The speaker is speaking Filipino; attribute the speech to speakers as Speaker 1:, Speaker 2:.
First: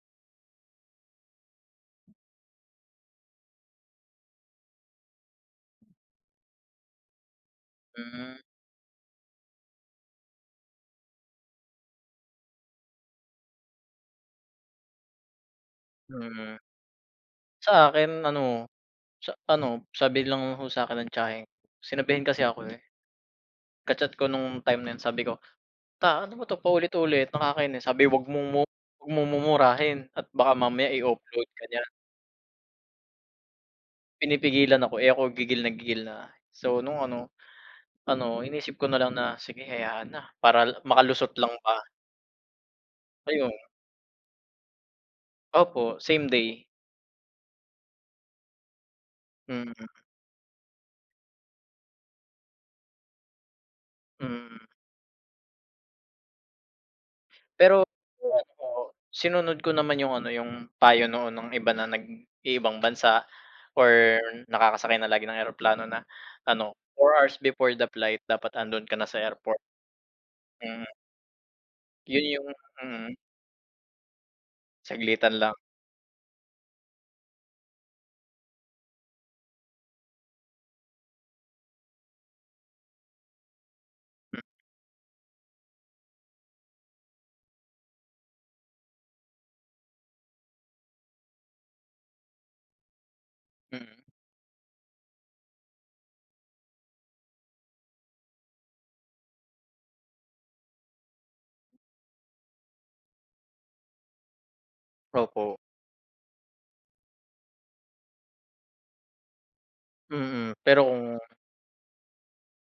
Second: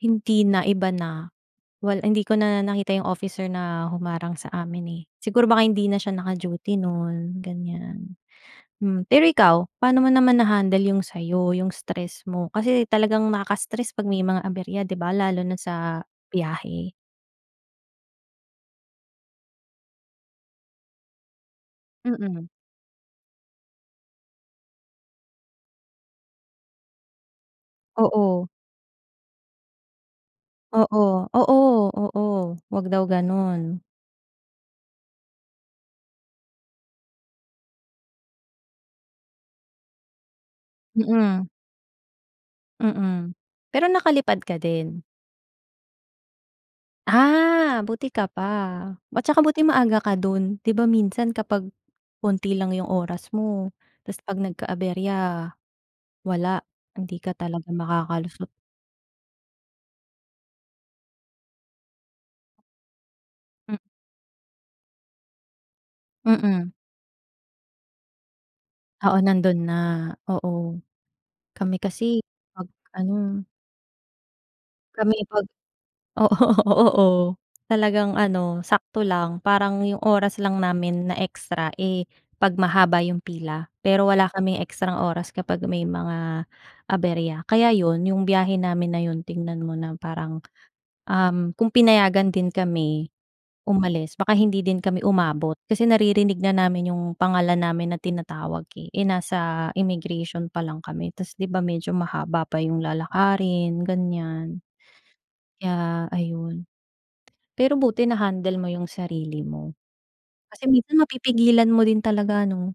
Speaker 1: Hindi na, iba na. Wal hindi ko na nakita 'yong officer na humarang sa amin, eh. Siguro baka hindi na siya naka-duty no'n, ganiyan.
Speaker 2: Hmm.
Speaker 1: Hmm. Pero ikaw, paano mo naman na-handle 'yong sa 'yo, 'yong stress mo? Kasi talagang nakaka-stress 'pag may mga aberya, 'di ba, lalo na sa
Speaker 2: Hmm.
Speaker 1: biyahe?
Speaker 2: Sa akin, ano, sa, ano, sabi lang ho sa 'kin ng tiyahin ko. Sinabihin kasi
Speaker 1: Mm.
Speaker 2: ako, eh. Ka-chat ko no'ng time na 'yon sabi ko, "Ta, ano ba 'to, paulit-ulit, nakakainis." Sabi, "Huwag mo
Speaker 1: Oo.
Speaker 2: mong mu huwag mong mumurahin at baka mamaya
Speaker 1: Oo.
Speaker 2: i-offload
Speaker 1: Oo!
Speaker 2: ka niyan."
Speaker 1: Oo, huwag daw gano'n.
Speaker 2: Pinipigilan ako, eh, ako gigil na gigil na. So no'ng ano, ano, inisip ko na lang na sige hayaan na. Para makalusot
Speaker 1: Mm.
Speaker 2: lang ba.
Speaker 1: Mm,
Speaker 2: Ayun.
Speaker 1: pero nakalipad ka din?
Speaker 2: Opo, same day.
Speaker 1: Ah, buti ka pa. At saka buti
Speaker 2: Mm.
Speaker 1: maaga ka do'n. 'Di ba, minsan kapag konti lang 'yong oras mo 'tas 'pag
Speaker 2: Mm.
Speaker 1: nagka-aberya, wala. Hindi ka talaga
Speaker 2: Pero
Speaker 1: makakalusot.
Speaker 2: [unintelligible] sinunod ko naman 'yong, ano, 'yong payo noon ng iba na nag-iibang bansa
Speaker 1: Mm.
Speaker 2: or nakakasakay na lagi ng eroplano na,
Speaker 1: Mm.
Speaker 2: ano, 4 hours before the flight dapat andoon ka na
Speaker 1: Oo,
Speaker 2: sa airport.
Speaker 1: nando'n na. Oo.
Speaker 2: Mm.
Speaker 1: Kami kasi
Speaker 2: 'Yon 'yong
Speaker 1: 'pag, ano
Speaker 2: mm.
Speaker 1: Kami
Speaker 2: Saglitan
Speaker 1: 'pag
Speaker 2: lang.
Speaker 1: oo, oo. Talagang, ano, sakto lang parang 'yong oras lang namin na extra, eh, 'pag mahaba 'yong pila. Pero wala
Speaker 2: Hmm.
Speaker 1: kaming extrang oras kapag may mga aberya. Kaya, 'yon, 'yong biyahe namin na 'yon tingnan mo na parang, um, kung pinayagan din kami
Speaker 2: Mm.
Speaker 1: umalis, baka hindi din kami umabot. Kasi naririnig na namin 'yong pangalan namin na tinatawag, eh. Eh, nasa immigration pa lang kami. Tas, 'di ba, medyo mahaba pa 'yong lalakarin, ganiyan,
Speaker 2: Opo.
Speaker 1: kaya ayun. Pero buti na-handle mo 'yong sarili mo.
Speaker 2: Mm.
Speaker 1: Kasi
Speaker 2: Pero
Speaker 1: minsan
Speaker 2: kung
Speaker 1: mapipigilan mo rin talaga, ano?